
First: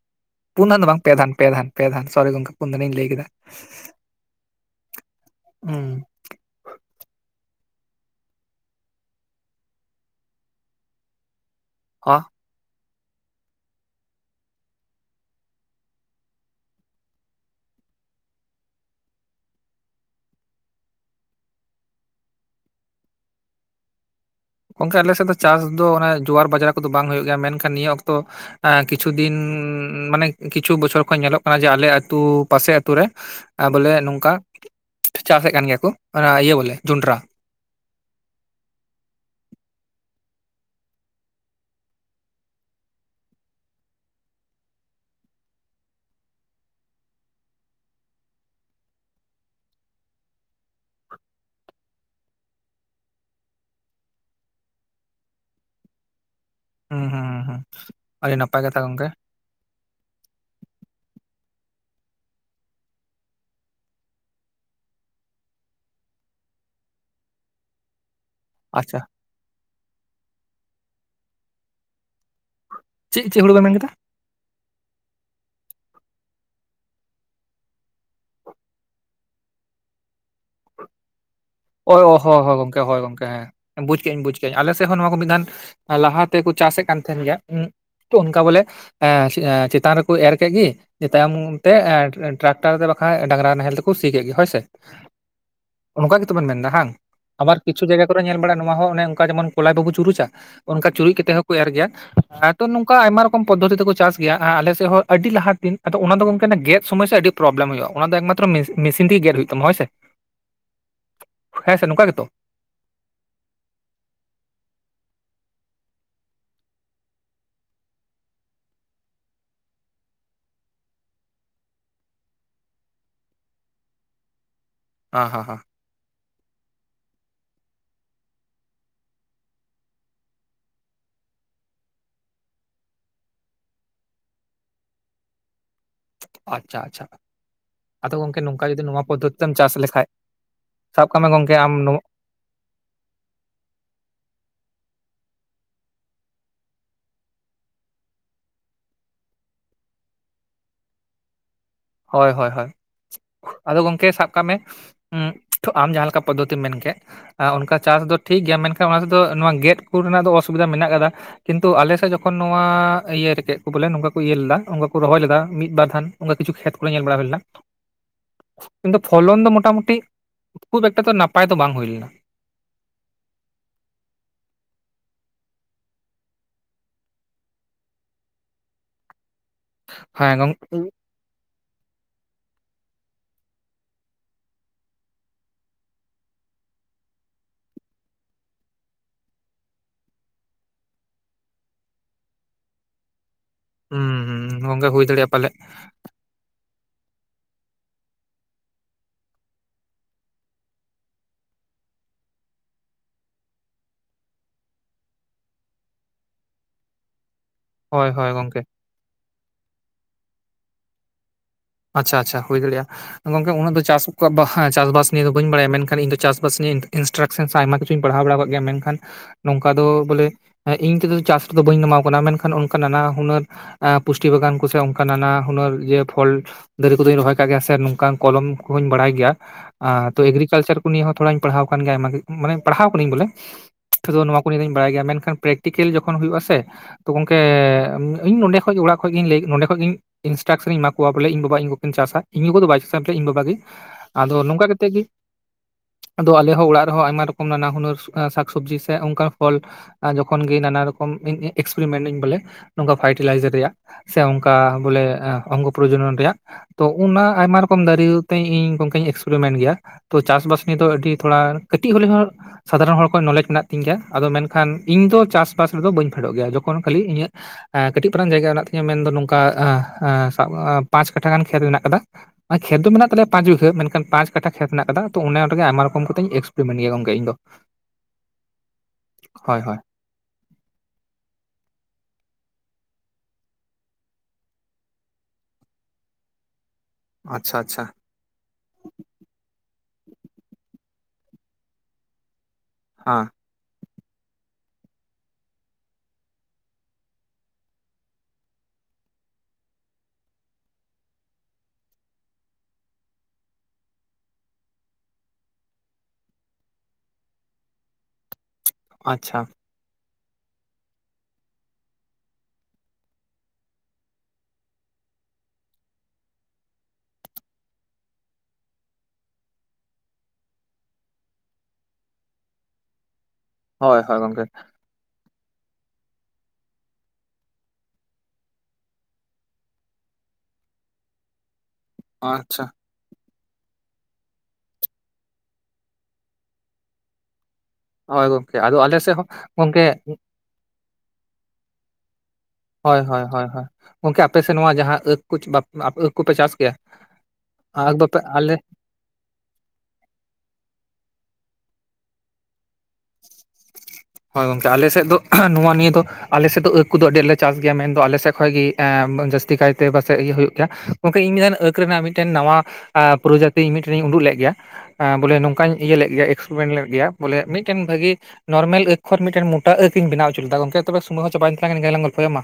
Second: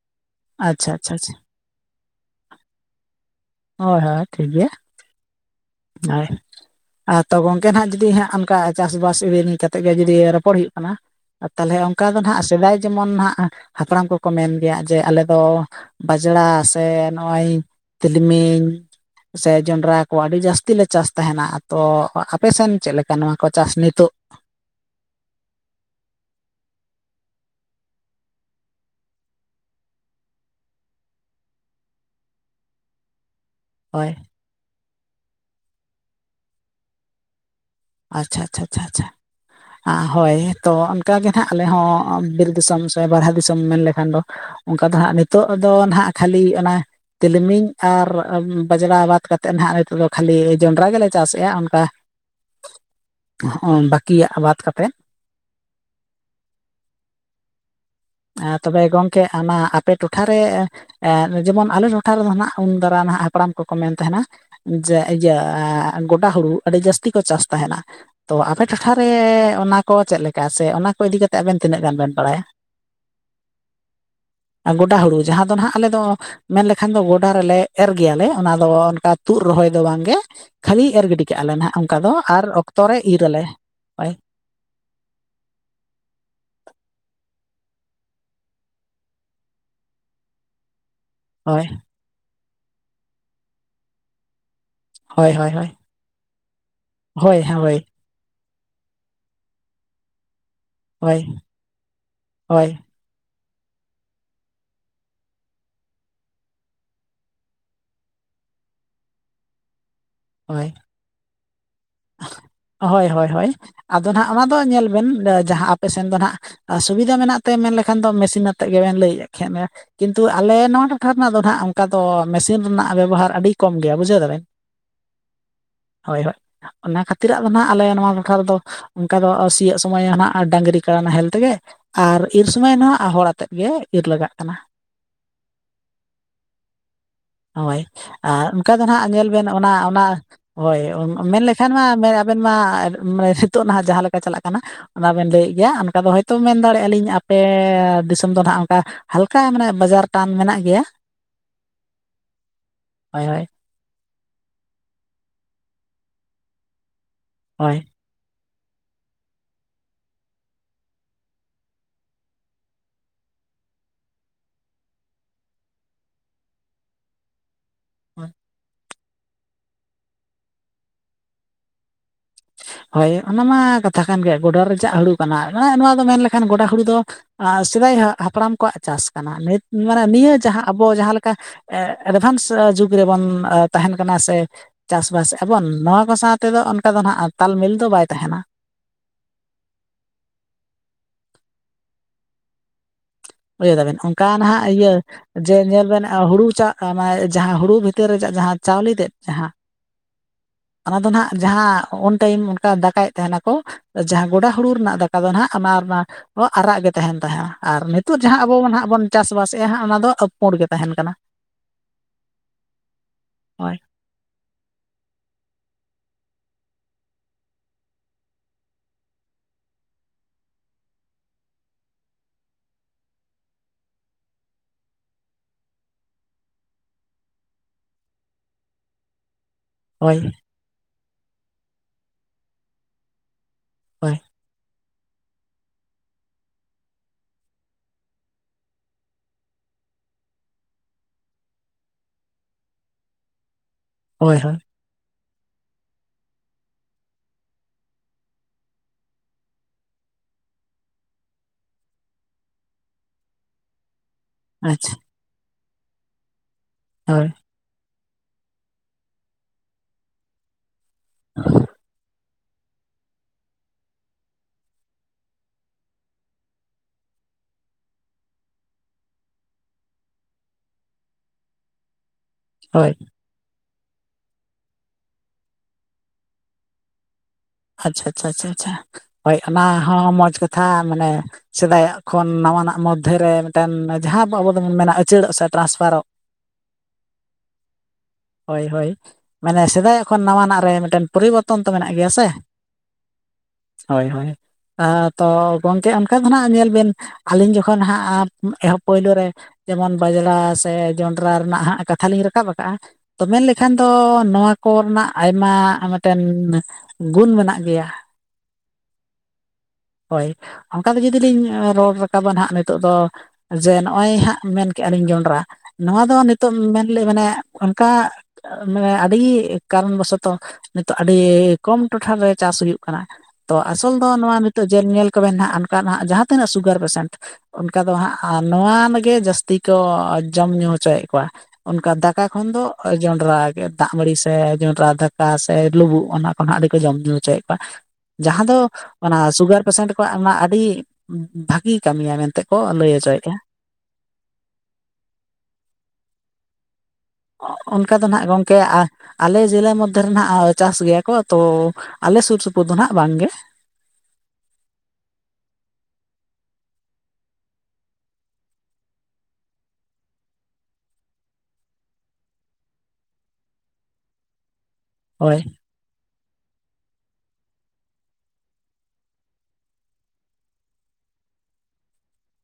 ᱯᱩᱱ ᱫᱷᱟᱱ ᱫᱚ ᱟᱪᱪᱷᱟ ᱵᱟᱝ ᱯᱮ ᱟᱪᱪᱷᱟ ᱫᱷᱟᱱ ᱟᱪᱪᱷᱟ ᱯᱮ ᱫᱷᱟᱱ ᱯᱮ ᱫᱷᱟᱱ ᱥᱚᱨᱤ ᱜᱚᱝᱠᱮ ᱯᱩᱱ ᱫᱷᱟᱱᱤᱧ ᱞᱟᱹᱭ ᱠᱮᱫᱟ ᱾ ᱦᱳᱭ ᱦᱳᱭ ᱴᱷᱤᱠ ᱜᱮᱭᱟ ᱾ ᱩᱸᱻ ᱦᱚᱭ ᱾ ᱟᱨ ᱛᱚ ᱜᱚᱝᱠᱮ ᱱᱟᱦᱟᱜ ᱡᱩᱫᱤ ᱦᱟᱸᱜ ᱚᱱᱠᱟ ᱪᱟᱥᱵᱟᱥ ᱤᱫᱤ ᱠᱟᱛᱮᱫ ᱜᱮ ᱡᱩᱫᱤ ᱨᱚᱯᱚᱲ ᱦᱩᱭᱩᱜ ᱠᱟᱱᱟ ᱼᱼ ᱛᱟᱦᱚᱞᱮ ᱚᱱᱠᱟ ᱚ ᱫᱚ ᱱᱟᱦᱟᱜ ᱥᱮᱫᱟᱭ ᱡᱮᱢᱚᱱ ᱱᱟᱦᱟᱜ ᱦᱟᱯᱲᱟᱢ ᱠᱚᱠᱚ ᱢᱮᱱ ᱜᱮᱭᱟ ᱡᱮ ᱟᱞᱮ ᱫᱚ ᱼᱼ ᱵᱟᱡᱽᱲᱟ ᱥᱮ ᱱᱚᱜᱼᱚᱭ ᱛᱤᱞᱢᱤᱧ ᱥᱮ ᱡᱚᱱᱰᱨᱟ ᱠᱚ ᱟᱹᱰᱤ ᱡᱟᱥ ᱼᱼ ᱛᱤ ᱞᱮ ᱪᱟᱥ ᱛᱟᱦᱮᱱᱟ ᱛᱚ ᱟᱯᱮ ᱥᱮᱱ ᱪᱮᱫ ᱞᱮᱠᱟ ᱱᱚᱣᱟ ᱠᱚ ᱪᱟᱥ ᱱᱤᱛᱚᱜ? ᱜᱚᱢᱠᱮ ᱟᱞᱮ ᱥᱮᱫ ᱫᱚ ᱪᱟᱥ ᱫᱚ ᱚᱱᱮ ᱡᱳᱣᱟᱨ ᱵᱟᱡᱲᱟ ᱠᱚᱫᱚ ᱵᱟᱝ ᱦᱩᱭᱩᱜ ᱜᱮᱭᱟ ᱢᱮᱱᱠᱷᱟᱱ ᱱᱤᱭᱟᱹ ᱚᱠᱛᱚ ᱮᱸ ᱠᱤᱪᱷᱩ ᱫᱤᱱ ᱢᱟᱱᱮ ᱠᱤᱪᱷᱩ ᱵᱚᱪᱷᱚᱨ ᱠᱷᱚᱱ ᱧᱮᱞᱚᱜ ᱠᱟᱱᱟ ᱡᱮ ᱟᱞᱮ ᱟᱹᱛᱩ ᱯᱟᱥᱮ ᱟᱛᱩ ᱨᱮ ᱟᱸ ᱵᱚᱞᱮ ᱦᱳᱭ ᱱᱚᱝᱠᱟ ᱪᱟᱥᱮᱫ ᱠᱟᱱ ᱜᱮᱭᱟ ᱠᱚ ᱚᱱᱟ ᱤᱭᱟᱹ ᱵᱚᱞᱮ ᱡᱚᱱᱰᱨᱟ ᱟᱪᱪᱷᱟ ᱟᱪᱪᱷᱟ ᱟᱪᱪᱷᱟ ᱟᱪᱪᱷᱟ ᱦᱳᱭ ᱛᱚ ᱚᱱᱠᱟᱜᱮ ᱱᱟᱷᱟᱜ ᱟᱞᱮ ᱦᱚᱸ ᱵᱤᱨ ᱫᱤᱥᱚᱢ ᱥᱮ ᱵᱟᱨᱦᱟ ᱫᱤᱥᱚᱢ ᱢᱮᱱ ᱞᱮᱠᱷᱟᱱ ᱫᱚ ᱚᱱᱠᱟ ᱫᱚ ᱦᱟᱸᱜ ᱱᱤᱛᱚᱜ ᱫᱚ ᱱᱷᱟᱜ ᱠᱷᱟᱹᱞᱤ ᱚᱱᱟ ᱛᱤᱞᱢᱤᱧ ᱟᱨ ᱵᱟᱡᱽᱲᱟ ᱵᱟᱫ ᱠᱟᱛᱮᱫ ᱱᱟᱦᱜ ᱱᱤᱛᱚᱜ ᱫᱚ ᱠᱷᱟᱹᱞᱤ ᱡᱚᱱᱰᱨᱟ ᱜᱮᱞᱮ ᱪᱟᱥᱮᱜᱼᱟ ᱚᱱᱠᱟ ᱦᱚᱸ‌ᱵᱟᱹᱠᱤᱭᱟᱜ ᱵᱟᱫ ᱠᱟᱛᱮ ᱦᱩᱸ ᱦᱩᱸ ᱦᱩᱸ ᱟᱹᱰᱤ ᱟᱸ ᱱᱟᱯᱟᱭ ᱠᱟᱛᱷᱟ ᱛᱚᱵᱮ ᱜᱚᱝᱠᱮ ᱚᱱᱟ ᱟᱯᱮ ᱴᱚᱴᱷᱟᱨᱮ ᱮ ᱡᱮᱢᱚᱱ ᱟᱞᱮ ᱴᱚᱴᱷᱟ ᱨᱮᱫᱚ ᱱᱷᱟᱜ ᱩᱱ ᱫᱟᱨᱟ ᱱᱷᱟᱜ ᱦᱟᱯᱲᱟᱢ ᱠᱚᱠᱚ ᱢᱮᱱ ᱛᱟᱦᱮᱱᱟ ᱡᱮ ᱤᱭᱟᱹ ᱜᱳᱰᱟ ᱦᱩᱲᱩ ᱟᱹᱰᱤ ᱡᱟᱹᱥᱛᱤ ᱠᱚ ᱪᱟᱥ ᱛᱟᱦᱮᱱᱟ ᱛᱚ ᱟᱯᱮ ᱟᱪᱪᱷᱟ ᱴᱚᱴᱷᱟᱨᱮ ᱚᱱᱟ ᱠᱚ ᱪᱮᱫ ᱞᱮᱠᱟ ᱥᱮ ᱚᱱᱟ ᱠᱚ ᱤᱫᱤ ᱠᱟᱛᱮ ᱟᱵᱮᱱ ᱛᱤᱱᱟᱹᱜ ᱜᱟᱱ ᱵᱮᱱ ᱵᱟᱲᱟᱭᱟ ᱪᱮᱫ ᱪᱮᱫ ᱦᱩᱲᱩ ᱵᱤᱱ ᱢᱮᱱ ᱠᱮᱫᱟ ᱜᱚᱰᱟ ᱦᱩᱲᱩ ᱡᱟᱦᱟᱸ ᱫᱚ ᱱᱷᱟᱜ ᱟᱞᱮ ᱫᱚ ᱢᱮᱱᱞᱠᱷᱟᱱ ᱫᱚ ᱜᱚᱰᱟ ᱨᱮᱞᱮ ᱮᱨ ᱜᱮᱭᱟᱞᱮ ᱚᱱᱟ ᱫᱚ ᱚᱱᱠᱟ ᱛᱩᱫ ᱨᱚᱦᱚᱭ ᱫᱚ ᱵᱟᱝᱜᱮ ᱠᱷᱟᱹᱞᱤ ᱮᱨ ᱜᱤᱰᱤ ᱠᱟᱜᱼᱟ ᱞᱮᱱᱟᱦᱟᱜ ᱚ ᱦᱳ ᱦᱳ ᱦᱳᱭ ᱜᱚᱢᱠᱮ ᱦᱳᱭ ᱜᱚᱢᱠᱮ ᱦᱮ ᱵᱩᱡ ᱦᱳᱭ ᱠᱮᱫᱟᱹᱧ ᱵᱩᱡ ᱟᱞᱮᱥᱮᱫ ᱦᱚ ᱱᱚᱣᱟ ᱠᱚ ᱢᱤᱫᱷᱟᱱ ᱞᱟᱦᱟ ᱛᱮᱠᱚ ᱪᱟᱥᱮᱫ ᱠᱟᱱ ᱛᱟᱦᱮᱱ ᱜᱮᱭᱟ ᱚᱱᱠᱟ ᱵᱚᱞᱮ ᱮ ᱪᱮᱛᱟᱱ ᱨᱮᱠᱚ ᱮᱨ ᱠᱮᱫ ᱜᱮ ᱛᱟᱭᱚᱢ ᱦᱳᱭ ᱛᱮ ᱴᱨᱟᱠᱴᱟᱨ ᱵᱟᱠᱷᱟᱱ ᱰᱟᱝᱨᱟ ᱱᱟᱦᱮᱞ ᱛᱮᱠᱚ ᱥᱤ ᱠᱮᱫ ᱜᱮ ᱦᱳᱭ ᱥᱮ ᱦᱳᱭ ᱦᱳᱭ ᱦᱳᱭ ᱚᱱᱠᱟ ᱜᱮᱛᱚᱵᱮᱱ ᱢᱮᱱᱫᱟ ᱵᱟᱝ ᱦᱳᱭ ᱟᱵᱟᱨ ᱦᱳᱭ ᱠᱤᱪᱷᱩ ᱡᱟᱭᱜᱟ ᱠᱚᱨᱮ ᱧᱮᱞ ᱵᱟᱲᱟᱜᱼᱟ ᱱᱚᱣᱟ ᱦᱚᱸ ᱚᱱᱮ ᱚᱱᱠᱟ ᱡᱮᱢᱚᱱ ᱠᱚᱞᱟᱭ ᱵᱟᱹᱵᱩ ᱪᱩᱨᱩᱡᱟ ᱚᱱᱠᱟ ᱪᱩᱨᱩᱡ ᱦᱳᱭ ᱠᱟᱛᱮᱜ ᱦᱚᱸᱠᱚ ᱮᱨ ᱜᱮᱭᱟ ᱛᱚ ᱦᱳᱭ ᱱᱚᱝᱠᱟ ᱟᱭᱢᱟ ᱨᱚᱠᱚᱢ ᱠᱚᱢ ᱯᱚᱫᱽᱫᱷᱚᱛᱤ ᱛᱮᱠᱚ ᱪᱟᱥ ᱜᱮᱭᱟ ᱟᱞᱮᱥᱮᱫ ᱦᱚᱸ ᱟᱹᱰᱤ ᱞᱟᱦᱟ ᱫᱤᱱ ᱟᱫᱚ ᱚᱱᱟ ᱫᱚ ᱜᱚᱝᱠᱮ ᱜᱮᱫ ᱥᱚᱢᱚᱭ ᱥᱮ ᱟᱹᱰᱤ ᱯᱨᱚᱵᱞᱮᱢ ᱦᱩᱭᱩᱜᱼᱟ ᱚᱱᱟ ᱮᱠᱢᱟᱛᱨᱚ ᱢᱮᱥᱤᱱ ᱢᱮᱥᱤᱱ ᱛᱮᱜᱤ ᱜᱮᱫ ᱦᱩᱭᱩᱜ ᱛᱟᱢᱟ ᱦᱳᱭᱥᱮ ᱦᱳᱭ ᱦᱮᱸ ᱥᱮ ᱱᱚᱝᱠᱟ ᱜᱮᱛᱚ ᱦᱳᱭ ᱦᱳᱭ ᱦᱳᱭ ᱟᱫᱚ ᱱᱟᱜ ᱚᱱᱟ ᱫᱚ ᱧᱮᱞ ᱵᱮᱱ ᱡᱟᱦᱟᱸ ᱟᱯᱮ ᱥᱮᱱ ᱫᱚ ᱱᱟᱜ ᱟᱨ ᱥᱩᱵᱤᱫᱟ ᱢᱮᱱᱟᱜ ᱛᱮ ᱢᱮᱱ ᱞᱮᱠᱷᱟᱱ ᱫᱚ ᱢᱮᱥᱤᱱ ᱟᱛᱮᱫ ᱜᱮᱵᱮᱱ ᱞᱟᱹᱭᱮᱫ ᱠᱷᱮ ᱢᱮ ᱠᱤᱱᱛᱩ ᱟᱞᱮ ᱱᱚᱣᱟ ᱴᱚᱴᱷᱟ ᱨᱮᱱᱟᱜ ᱫᱚ ᱱᱟᱜ ᱚᱱᱠᱟ ᱫᱚ ᱢᱮᱥᱤᱱ ᱨᱮᱱᱟᱜ ᱵᱮᱵᱚᱦᱟᱨ ᱟᱹᱰᱤ ᱠᱚᱢ ᱜᱮᱭᱟ ᱵᱩᱡᱷᱟᱹᱣ ᱫᱟᱵᱮᱱ (unintelligible) ᱦᱳᱭ ᱦᱳᱭ ᱚᱱᱟ ᱠᱷᱟᱹᱛᱤᱨᱟᱜ ᱫᱚ ᱱᱟᱜ ᱟᱞᱮ ᱱᱚᱣᱟ ᱴᱚᱴᱷᱟ ᱨᱮᱫᱚ ᱚᱱᱠᱟ ᱫᱚ ᱥᱤᱭᱳᱜ ᱥᱚᱢᱚᱭ ᱦᱟᱸᱜ ᱰᱟᱝᱨᱤ ᱠᱟᱬᱟ ᱱᱟᱦᱮᱞ ᱛᱮᱜᱮ ᱟᱨ ᱤᱨ ᱥᱚᱢᱚᱭ ᱱᱟᱜ ᱦᱚᱲ ᱟᱛᱮᱫ ᱜᱮ ᱤᱨᱻ ᱞᱟᱜᱟᱜ ᱠᱟᱱᱟ ᱟᱪᱪᱷᱟ ᱟᱪᱪᱷᱟ ᱦᱳᱭ ᱟᱫᱚ ᱜᱚᱝᱠᱮ ᱟᱨ ᱱᱚᱝᱠᱟ ᱚᱱᱠᱟ ᱫᱚ ᱡᱩᱫᱤ ᱱᱚᱣᱟ ᱱᱟᱦᱟᱜ ᱧᱮᱞ ᱯᱚᱫᱽᱫᱷᱚᱛᱤ ᱵᱮᱱ ᱛᱮᱢ ᱚᱱᱟ ᱪᱟᱥ ᱚᱱᱟ ᱞᱮᱠᱷᱟᱡ ᱦᱳᱭ ᱥᱟᱵ ᱠᱟᱜ ᱢᱮ ᱜᱚᱝᱠᱮ ᱢᱮᱱᱞᱠᱷᱟᱱ ᱟᱢ ᱢᱟ ᱱᱚ ᱟᱵᱮᱱ ᱢᱟ ᱢᱟᱱᱮ ᱱᱤᱛᱚᱜ ᱱᱟᱦᱟᱜ ᱡᱟᱦᱟᱸ ᱞᱮᱠᱟ ᱪᱟᱞᱟᱜ ᱠᱟᱱᱟ ᱚᱱᱟ ᱵᱮᱱ ᱞᱟᱹᱭᱮᱫ ᱜᱮᱭᱟ ᱚᱱᱠᱟ ᱫᱚ ᱦᱳᱭᱛᱳ ᱢᱮᱱ ᱫᱟᱲᱮᱭᱟᱜᱼᱟ ᱞᱤᱧ ᱟᱯᱮ ᱫᱤᱥᱚᱢ ᱫᱚ ᱦᱟᱜ ᱚᱱᱠᱟ ᱦᱟᱞᱠᱟ ᱢᱟᱱᱮ ᱵᱟᱡᱟᱨ ᱴᱟᱱ ᱢᱮᱱᱟᱜ ᱜᱮᱭᱟ ᱦᱳᱭ ᱦᱳᱭ ᱦᱳᱭ ᱦᱳᱭ ᱦᱳᱭ ᱟᱫᱚ ᱜᱚᱝᱠᱮ ᱥᱟᱵ ᱠᱟᱜ ᱢᱮ ᱟᱢ ᱡᱟᱦᱟ ᱞᱮᱠᱟ ᱯᱚᱫᱽᱫᱷᱚᱛᱤᱢ ᱢᱮᱱ ᱠᱮᱫ ᱚᱱᱠᱟ ᱦᱳᱭ ᱪᱟᱥ ᱫᱚ ᱴᱷᱤᱠ ᱜᱮᱭᱟ ᱢᱮᱱᱠᱷᱟᱱ ᱚᱱᱟ ᱛᱮᱫᱚ ᱱᱚᱣᱟ ᱜᱮᱫ ᱠᱚ ᱨᱮᱱᱟᱜ ᱫᱚ ᱚᱥᱩᱵᱤᱫᱟ ᱢᱮᱱᱟᱜ ᱟᱠᱟᱫᱟ ᱠᱤᱱᱛᱩ ᱟᱞᱮᱥᱮᱫ ᱡᱚᱠᱷᱚᱱ ᱱᱚᱣᱟ ᱤᱭᱟᱹ ᱨᱮ ᱠᱮᱫ ᱠᱚ ᱵᱚᱞᱮ ᱱᱚᱝᱠᱟ ᱠᱚ ᱤᱭᱟᱹ ᱞᱮᱫᱟ ᱱᱚᱝᱠᱟ ᱠᱚ ᱨᱚᱦᱚᱭ ᱞᱮᱫᱟ ᱢᱤᱫ ᱵᱟᱨ ᱫᱷᱟᱱ ᱚᱱᱠᱟ ᱠᱤᱪᱷᱩ ᱠᱷᱮᱛ ᱠᱚᱨᱮ ᱧᱮᱞ ᱵᱟᱲᱟ ᱦᱩᱭ ᱞᱮᱱᱟ ᱠᱤᱱᱛᱩ ᱯᱷᱚᱞᱚᱱ ᱫᱚ ᱢᱚᱴᱟ ᱢᱩᱴᱤ ᱠᱷᱩᱵ ᱮᱠᱴᱟ ᱛᱚ ᱱᱟᱯᱟᱭ ᱛᱚ ᱵᱟᱝ ᱦᱩᱭ ᱞᱮᱱᱟ ᱦᱳᱭ ᱚᱱᱟ ᱢᱟ ᱠᱟᱛᱷᱟ ᱠᱟᱱ ᱜᱮ ᱜᱚᱰᱟ ᱨᱮᱭᱟᱜ ᱦᱩᱲᱩ ᱠᱟᱱᱟ ᱢᱟᱱᱮ ᱱᱚᱣᱟ ᱫᱚ ᱢᱮᱱ ᱞᱮᱠᱷᱟᱱ ᱜᱚᱰᱟ ᱦᱩᱲᱩ ᱫᱚ ᱥᱮᱫᱟᱭ ᱦᱟᱯᱲᱟᱢ ᱠᱚᱣᱟᱜ ᱪᱟᱥ ᱠᱟᱱᱟ ᱱᱤᱛᱟᱜ ᱢᱟᱱᱮ ᱱᱤᱭᱟᱹ ᱦᱮᱸ ᱜᱚᱝ ᱡᱟᱦᱟᱸ ᱟᱵᱚ ᱡᱟᱦᱟᱸ ᱞᱮᱠᱟ ᱮᱰᱵᱷᱟᱱᱥ ᱡᱩᱜᱽ ᱨᱮᱵᱚᱱ ᱛᱟᱦᱮᱱ ᱠᱟᱱᱟ ᱥᱮ ᱪᱟᱥᱵᱟᱥ ᱮᱟᱵᱚᱱ ᱱᱚᱣᱟ ᱠᱚ ᱥᱟᱶ ᱛᱮᱫᱚ ᱚᱱᱠᱟ ᱫᱚ ᱱᱟᱦᱟᱜ ᱛᱟᱞᱢᱤᱞ ᱫᱚ ᱵᱟᱭ ᱛᱟᱦᱮᱱᱟ ᱤᱭᱟᱹ ᱫᱟᱵᱮᱱ ᱦᱩᱸ ᱚᱱᱠᱟ ᱱᱟᱦᱟᱜ ᱦᱩᱸ ᱜᱚᱝᱠᱮ ᱤᱭᱟᱹ ᱦᱩᱭ ᱫᱟᱲᱮᱭᱟᱜᱼᱟ ᱯᱟᱞᱮᱫ ᱡᱮ ᱧᱮᱞ ᱵᱮᱱ ᱾ ᱦᱩᱲᱩ ᱪᱟᱜ ᱢᱟᱱᱮ ᱡᱟᱦᱟᱸ ᱦᱩᱲᱩ ᱵᱷᱤᱛᱤᱨ ᱨᱮᱱᱟᱜ ᱡᱟᱦᱟᱸ ᱪᱟᱣᱞᱮ ᱛᱮᱫ ᱡᱟᱦᱟᱸ ᱾ ᱚᱱᱟ ᱫᱚ ᱱᱟᱜ ᱡᱟᱦᱟᱸ ᱩᱱ ᱴᱟᱭᱤᱢ ᱚᱱᱠᱟ ᱫᱟᱠᱟᱭᱮᱫ ᱛᱟᱦᱮᱱᱟᱠᱚ ᱾ ᱡᱟᱦᱟᱸ ᱜᱚᱰᱟ ᱦᱩᱲᱩ ᱨᱮᱱᱟᱜ ᱫᱟᱠᱟ ᱫᱚ ᱱᱟᱦᱟᱜ ᱚᱱᱟ ᱢᱟ ᱟᱨᱟᱜ ᱜᱮ ᱛᱟᱦᱮᱱ ᱛᱟᱦᱮᱸᱫᱼᱟ ᱾ ᱟᱨ ᱦᱳᱭ ᱱᱤᱛᱚᱜ ᱦᱳᱭ ᱡᱟᱦᱟᱸ ᱜᱚᱝᱠᱮ ᱟᱵᱚᱵᱚᱱ ᱱᱟᱦᱟᱜ ᱵᱚᱱ ᱪᱟᱥᱵᱟᱥ ᱮᱫᱟ ᱦᱟᱸᱜ ᱚᱱᱟ ᱫᱚ ᱯᱩᱰ ᱜᱮ ᱛᱟᱸᱦᱮᱱ ᱠᱟᱱᱟ ᱾ ᱟᱪᱪᱷᱟ, ᱟᱪᱪᱷᱟ ᱦᱩᱭ ᱫᱟᱲᱮᱭᱟᱜᱼᱟ ᱜᱚᱝᱠᱮ ᱩᱱᱟᱹᱜ ᱫᱚ ᱪᱟᱥ ᱟᱠᱚᱣᱟᱜ ᱪᱟᱥᱵᱟᱥ ᱱᱤᱭ ᱫᱚ ᱵᱟᱹᱧ ᱵᱟᱲᱟᱭᱟ ᱢᱮᱱᱠᱷᱟᱱ ᱤᱧ ᱫᱚ ᱪᱟᱥᱵᱟᱥ ᱱᱤᱭᱮ ᱤᱱᱥᱨᱟᱠᱥᱮᱱᱥ ᱟᱭᱢᱟ ᱠᱤᱪᱷᱩᱧ ᱯᱟᱲᱦᱟᱣ ᱵᱟᱲᱟ ᱟᱠᱟᱫ ᱜᱮᱭᱟ ᱾ᱢᱮᱱᱠᱷᱟᱱ ᱱᱚᱝᱠᱟ ᱫᱚ ᱵᱚᱞᱮ ᱤᱧ ᱛᱮᱫᱚ ᱪᱟᱥ ᱨᱮᱫᱚ ᱵᱟᱹᱧ ᱱᱟᱢᱟᱣ ᱠᱟᱱᱟ ᱢᱮᱱᱠᱷᱟᱱ ᱚᱱᱠᱟ ᱱᱟᱱᱟ ᱦᱩᱱᱟᱹᱨ ᱯᱩᱥᱴᱤ ᱵᱟᱜᱟᱱ ᱠᱚᱥᱮ ᱚᱱᱠᱟ ᱱᱟᱱᱟ ᱦᱩᱱᱟᱹᱨ ᱡᱮ ᱯᱷᱚᱞ ᱾ ᱫᱟᱨᱮ ᱠᱚᱫᱚᱧ ᱨᱚᱦᱚᱭ ᱟᱠᱟᱜ ᱜᱮᱭᱟ ᱾ ᱦᱮᱸ ᱥᱮ ᱱᱚᱝᱠᱟᱱ ᱠᱚᱞᱚᱢ ᱠᱚᱦᱚᱧ ᱵᱟᱲᱟᱭ ᱜᱮᱭᱟ ᱦᱳᱭ ᱮᱜᱽᱨᱤᱠᱟᱞᱪᱟᱨ ᱩᱱᱤ ᱦᱚᱸ ᱛᱷᱚᱲᱟᱧ ᱯᱟᱲᱦᱟᱣ ᱟᱠᱟᱱ ᱜᱮᱭᱟ ᱟᱭᱢᱟ ᱫᱤᱱ ᱜᱮ ᱢᱟᱱᱮ ᱯᱟᱲᱦᱟᱣ ᱠᱟᱹᱱᱟᱹᱧ ᱵᱚᱞᱮ ᱦᱳᱭ ᱟᱫᱚ ᱱᱚᱣᱟ ᱠᱚ ᱱᱤᱭᱮ ᱵᱟᱲᱟᱭ ᱜᱮᱭᱟ ᱢᱮᱱᱠᱷᱟᱱ ᱯᱨᱮᱠᱴᱤᱠᱮᱞᱚ ᱡᱳᱠᱷᱚᱱ ᱦᱩᱭᱩᱜᱼᱟ ᱥᱮ ᱛᱚ ᱜᱚᱝᱠᱮ ᱤᱧ ᱱᱚᱰᱮ ᱠᱷᱚᱡᱽ ᱜᱮ ᱚᱲᱟᱜ ᱠᱷᱚᱡᱽ ᱜᱤᱧ ᱞᱟᱹᱭ ᱱᱚᱰᱮ ᱠᱷᱚᱡᱽ ᱜᱮ ᱤᱱᱥᱴᱨᱟᱠᱥᱚᱱᱤᱧ ᱮᱢᱟ ᱠᱚᱣᱟ ᱵᱚᱞᱮ ᱤᱧ ᱵᱟᱵᱟ ᱾ ᱤᱧᱵᱟ ᱤᱧᱜᱚ ᱠᱤᱱ ᱪᱟᱥᱼᱟ ᱤᱧ ᱜᱚᱜᱚ ᱫᱚ ᱵᱟᱭ ᱪᱟᱥᱼᱟ, ᱤᱧ ᱵᱟᱵᱟ ᱜᱮ ᱟᱫᱚ ᱦᱳᱭ ᱦᱳᱭ ᱱᱚᱝᱠᱟ ᱠᱟᱛᱮ ᱜᱮ ᱟᱫᱚ ᱟᱞᱮᱦᱚᱸ ᱚᱲᱟᱜ ᱨᱮᱦᱚᱸ ᱟᱭᱢᱟ ᱨᱚᱠᱚᱢ ᱱᱟᱱᱟ ᱦᱩᱱᱟᱹᱨ ᱥᱟᱠ ᱥᱚᱵᱽᱡᱤ ᱥᱮ ᱚᱱᱠᱟᱱ ᱯᱷᱚᱞ ᱟ ᱡᱚᱠᱷᱚᱱ ᱜᱮ ᱱᱟᱱᱟ ᱨᱚᱠᱚᱢ ᱤᱧ ᱮᱠᱥᱯᱮᱨᱤᱢᱮᱱᱴ ᱟᱹᱧ ᱵᱚᱞᱮ ᱱᱚᱝᱠᱟ ᱯᱷᱟᱨᱴᱤᱞᱟᱭᱡᱟᱨ ᱨᱮᱭᱟᱜ ᱥᱮ ᱚᱱᱠᱟ ᱟᱪᱪᱷᱟ ᱵᱚᱞᱮ ᱚᱝᱜᱚ ᱯᱨᱚᱡᱚᱱᱚᱱ ᱨᱮᱭᱟᱜ ᱛᱚ ᱦᱳᱭ ᱩᱱᱟᱜ ᱟᱭᱢᱟ ᱨᱚᱠᱚᱢ ᱫᱟᱨᱤ ᱟᱛᱮᱫ ᱤᱧ ᱜᱚᱝᱠᱮᱧ ᱮᱠᱥᱯᱮᱨᱤᱢᱮᱱᱴ ᱜᱮᱭᱟ ᱛᱚ ᱪᱟᱥᱵᱟᱥ ᱱᱮ ᱫᱚ ᱟᱹᱰᱤ ᱛᱷᱚᱲᱟ ᱠᱟᱹᱴᱤᱡ ᱦᱚᱞᱮ ᱦᱚᱸ ᱥᱟᱫᱷᱟᱨᱚᱱ ᱦᱚᱲ ᱠᱷᱚᱡᱽ ᱱᱚᱞᱮᱡᱽ ᱢᱮᱱᱟᱜ ᱛᱤᱧ ᱜᱮᱭᱟ ᱟᱫᱚ ᱢᱮᱱᱠᱷᱟᱱ ᱤᱧ ᱫᱚ ᱪᱟᱥᱵᱟᱥ ᱨᱮᱫᱚ ᱵᱟᱹᱧ ᱯᱷᱮᱰᱚᱜ ᱜᱮᱭᱟ ᱡᱚᱠᱷᱚᱱ ᱠᱷᱟᱹᱞᱤ ᱤᱧᱟᱹᱜ ᱾ ᱦᱮᱸ ᱠᱟᱹᱴᱤᱡ ᱯᱟᱨᱟᱝ ᱡᱟᱭᱜᱟ ᱢᱮᱱᱟᱜ ᱛᱤᱧᱟᱹ ᱢᱮᱱᱫᱚ ᱱᱚᱝᱠᱟ (unintelligible) ᱥᱟ-ᱯᱟᱸᱪᱽ ᱠᱟᱴᱷᱟ ᱜᱟᱱ ᱠᱷᱮᱛ ᱢᱮᱱᱟᱜ ᱟᱠᱟᱫᱟ ᱠᱷᱮᱛ ᱫᱚ ᱦᱳᱭ ᱢᱮᱱᱟᱜ ᱛᱟᱞᱮᱭᱟ ᱾ ᱯᱟᱸᱪᱽ ᱵᱤᱜᱷᱟᱹ ᱢᱮᱱᱠᱷᱟᱱ ᱯᱟᱸᱪᱽ ᱠᱟᱴᱷᱟ ᱠᱷᱮᱛ ᱢᱮᱱᱟᱜ ᱟᱠᱟᱫᱟ ᱛᱚ ᱚᱱᱮ ᱚᱸᱰᱮᱜᱮ ᱟᱭᱢᱟ ᱨᱚᱠᱚᱢ ᱠᱟᱛᱮᱧ ᱮᱠᱥᱯᱨᱤᱢᱮᱱᱴ ᱜᱮᱭᱟ ᱜᱚᱝᱠᱮ ᱤᱧ ᱫᱚ ᱟᱪᱪᱷᱟ, ᱪᱷᱟ, ᱪᱷᱟ, ᱦᱳᱭ ᱚᱱᱟ ᱦᱚᱸ ᱢᱚᱸᱡᱽ ᱠᱟᱛᱷᱟ ᱢᱟᱱᱮ ᱾ ᱥᱮᱫᱟᱭᱟᱜ ᱠᱷᱚᱱ ᱱᱟᱣᱟᱱᱟᱜ ᱢᱚᱫᱽᱫᱷᱮ ᱨᱮ ᱢᱤᱫᱴᱮᱱ ᱡᱟᱦᱟᱸ ᱟᱵᱚ ᱫᱚᱵᱚᱱ ᱢᱮᱱᱟ ᱩᱪᱟᱹᱲᱚᱜ ᱥᱮ ᱴᱨᱟᱱᱥᱯᱷᱟᱨᱚᱜ ᱟᱪᱪᱷᱟ, ᱟᱪᱪᱷᱟ ᱾ ᱦᱳᱭ ᱦᱳᱭ ᱢᱟᱱᱮ ᱥᱮᱫᱟᱭ ᱠᱷᱚᱱ ᱱᱟᱣᱟᱱᱟᱜ ᱨᱮ ᱢᱤᱫᱴᱮᱱ ᱯᱚᱨᱤᱵᱚᱨᱛᱚᱱ ᱛᱚ ᱢᱮᱱᱟᱜ ᱜᱮᱭᱟ ᱥᱮ ᱾ ᱦᱟᱸ ᱾ ᱦᱳᱭ ᱦᱳᱭ ᱾ ᱟᱦ ᱛᱚ ᱜᱚᱢᱠᱮ ᱚᱱᱠᱟ ᱫᱚ ᱱᱟᱦᱟᱜ ᱧᱮᱱ ᱵᱤᱱ ᱟᱹᱞᱤᱧ ᱡᱚᱠᱷᱚᱱ ᱦᱟᱸᱜ ᱮᱦᱚᱵ ᱯᱳᱭᱞᱳ ᱨᱮ ᱡᱮᱢᱚᱱ ᱵᱟᱡᱽᱲᱟ ᱥᱮ ᱡᱚᱱᱰᱨᱟ ᱨᱮᱱᱟᱜ ᱦᱟᱸᱜ ᱠᱟᱛᱷᱟᱞᱤᱧ ᱨᱟᱠᱟᱵ ᱟᱠᱟᱜ-ᱟ ᱾ ᱛᱚ ᱢᱮᱱ ᱞᱮᱠᱷᱟᱱ ᱫᱚ ᱱᱚᱣᱟ ᱠᱚᱨᱮᱱᱟᱜ ᱟᱭᱢᱟᱻᱻ ᱢᱤᱫᱴᱮᱱ ᱜᱩᱱ ᱢᱮᱱᱟᱜ ᱜᱮᱭᱟ, ᱟᱪᱪᱷᱟ ᱾ ᱦᱳᱭ ᱚᱱᱠᱟ ᱫᱚ ᱡᱩᱫᱤ ᱞᱤᱧ ᱨᱚᱲ ᱨᱟᱠᱟᱵᱟ ᱱᱟᱦᱟᱜ ᱱᱤᱛᱚᱜ ᱫᱚ ᱡᱮ ᱱᱚᱜ-ᱚᱭ ᱦᱟᱸᱜ ᱢᱮᱱ ᱠᱮᱜ-ᱟ ᱞᱤᱧ ᱡᱚᱸᱰᱚᱨᱟ ᱾ ᱱᱚᱣᱟ ᱫᱚ ᱱᱤᱛᱚᱜ ᱢᱮᱱ ᱞᱮ ᱢᱟᱱᱮ ᱚᱱᱠᱟ (unintelligible) ᱱᱚᱣᱟ ᱟᱹᱰᱤ ᱠᱟᱨᱚᱱ ᱵᱚᱥᱚᱛᱚ ᱱᱤᱛᱚᱜ ᱟᱹᱰᱤᱻᱻ ᱠᱚᱢ ᱾ ᱴᱚᱴᱷᱟ ᱨᱮ ᱪᱟᱥ ᱦᱳᱭᱳᱜ ᱠᱟᱱᱟ ᱛᱚ ᱟᱥᱚᱞ ᱦᱳᱭ ᱫᱚ ᱦᱳᱭ ᱱᱚᱣᱟ ᱜᱚᱝᱠᱮ ᱱᱤᱛ ᱡᱮ ᱧᱮᱞ ᱾ ᱛᱚᱵᱮ ᱱᱟᱜ ᱚᱱᱠᱟᱱᱟ ᱡᱟᱦᱟᱸ ᱛᱤᱱᱟᱹᱜ ᱥᱩᱜᱟᱨ ᱯᱮᱥᱮᱱᱴ ᱾ ᱚᱱᱠᱟ ᱫᱚ ᱦᱟᱸᱜ ᱱᱚᱣᱟ ᱨᱮᱜᱮ ᱡᱟᱹᱥᱛᱤ ᱠᱚ ᱡᱚᱢ ᱧᱩ ᱦᱚᱪᱚᱭᱮᱫ ᱠᱚᱣᱟ ᱾ ᱚᱱᱠᱟ ᱫᱟᱠᱟ ᱠᱷᱚᱱ ᱫᱚ ᱟᱪᱪᱷᱟ ᱡᱚᱸᱰᱚᱨᱟ ᱜᱮ ᱫᱟᱜ ᱢᱟᱹᱲᱤ ᱥᱮ ᱡᱚᱸᱰᱚᱨᱟ ᱫᱟᱠᱟ ᱥᱮ ᱞᱩᱵᱩᱜ ᱚᱱᱟ ᱠᱷᱚᱱ ᱟᱹᱰᱤ ᱠᱚ ᱡᱚᱢ ᱧᱩ ᱦᱚᱪᱚᱭᱮᱫ ᱠᱚᱣᱟ ᱦᱳᱭ ᱡᱟᱦᱟᱸ ᱜᱚᱝᱠᱮ ᱫᱚ ᱟᱫᱚ ᱟᱞᱮ ᱥᱮᱫ ᱚᱱᱟ ᱦᱚᱸ ᱥᱩᱜᱟᱨ ᱜᱚᱝᱠᱮ ᱯᱮᱥᱮᱱᱴ ᱠᱚᱣᱟᱜ ᱢᱟ ᱟᱹᱰᱤ ᱵᱷᱟᱜᱤᱭ ᱠᱟᱹᱢᱤᱭᱟ ᱢᱮᱱᱛᱮ ᱾ ᱦᱳᱭ ᱦᱳᱭ ᱦᱳᱭ ᱜᱚᱢᱠᱮ ᱟᱯᱮ ᱥᱮᱫ ᱱᱚᱣᱟ ᱡᱟᱦᱟᱸ ᱟᱸᱠᱽ ᱠᱚ ᱟᱸᱠᱽ ᱠᱚᱯᱮ ᱪᱟᱥ ᱜᱮᱭᱟ? ᱚᱜ ᱟᱹᱠ ᱚᱱᱠᱟ ᱫᱚ ᱫᱚᱯᱮ ᱱᱟᱦᱟᱜ ᱟᱞᱮ ᱜᱚᱝᱠᱮᱼᱟ ᱾ ᱟᱞᱮ ᱡᱮᱞᱟ ᱢᱚᱫᱫᱷᱮ ᱨᱮᱱᱟᱜ ᱦᱟᱸᱜ ᱪᱟᱥ ᱜᱮᱭᱟ ᱠᱚ ᱛᱚ ᱟᱞᱮ ᱥᱩᱨ ᱥᱩᱯᱩᱨ ᱫᱚ ᱱᱟᱜ ᱵᱟᱝᱜᱮ ᱾ ᱦᱳᱭ ᱜᱚᱝᱠᱮ ᱟᱞᱮᱥᱮᱫ ᱫᱚ ᱱᱚᱣᱟ ᱱᱤᱭᱟᱹ ᱫᱚ ᱟᱞᱮ ᱥᱮᱫ ᱫᱚ ᱟᱹᱠᱽ ᱠᱚᱫᱚ ᱟᱹᱰᱤᱞᱮ ᱪᱟᱥ ᱜᱮᱭᱟ ᱢᱮᱱᱫᱚ ᱟᱞᱮ ᱥᱮᱫ ᱠᱷᱚᱡᱽ ᱜᱮ ᱮᱻᱻ ᱡᱟᱹᱥᱛᱤ ᱠᱟᱭᱛᱮ ᱯᱟᱥᱮᱡ ᱤᱭᱟᱹ ᱦᱩᱭᱩᱜ ᱛᱟᱦᱮ ᱾ ᱜᱚᱢᱠᱮ ᱤᱧ ᱢᱤᱫᱟᱱ ᱟᱹᱠᱽ ᱨᱮᱱᱟᱜ ᱢᱤᱫᱴᱮᱱ ᱱᱟᱣᱟ ᱯᱨᱚᱡᱮᱠᱴ ᱢᱤᱫᱴᱮᱱ ᱤᱧ ᱩᱰᱩᱠ ᱞᱮᱫ ᱜᱮᱭᱟ ᱾ ᱟᱸᱦ ᱦᱳᱭ ᱵᱚᱞᱮ ᱱᱚᱝᱠᱟᱧ ᱤᱭᱟᱹ ᱞᱮᱫ ᱜᱮᱭᱟ ᱮᱠᱥᱯᱨᱤᱢᱮᱴ ᱞᱮᱫ ᱜᱮᱭᱟ ᱵᱚᱞᱮ ᱢᱤᱫᱴᱮᱱ ᱵᱷᱟᱹᱜᱤ ᱱᱚᱨᱢᱮᱞ ᱟᱹ ᱠᱷᱚᱱ ᱢᱤᱫᱮᱱ ᱢᱚᱴᱟ ᱟᱹᱠ ᱤᱧ ᱵᱮᱱᱟᱣ ᱩᱪᱩ ᱞᱮᱫᱟ ᱜᱚᱝᱠᱮ ᱛᱚᱵᱮ ᱥᱚᱢᱚᱭ ᱦᱚᱸ ᱪᱟᱵᱟᱭᱮᱱ ᱛᱟᱞᱟᱝᱟ ᱱᱤᱝᱠᱟᱜᱮᱞᱟᱝ ᱜᱚᱞᱯᱚᱭᱟ ᱢᱟ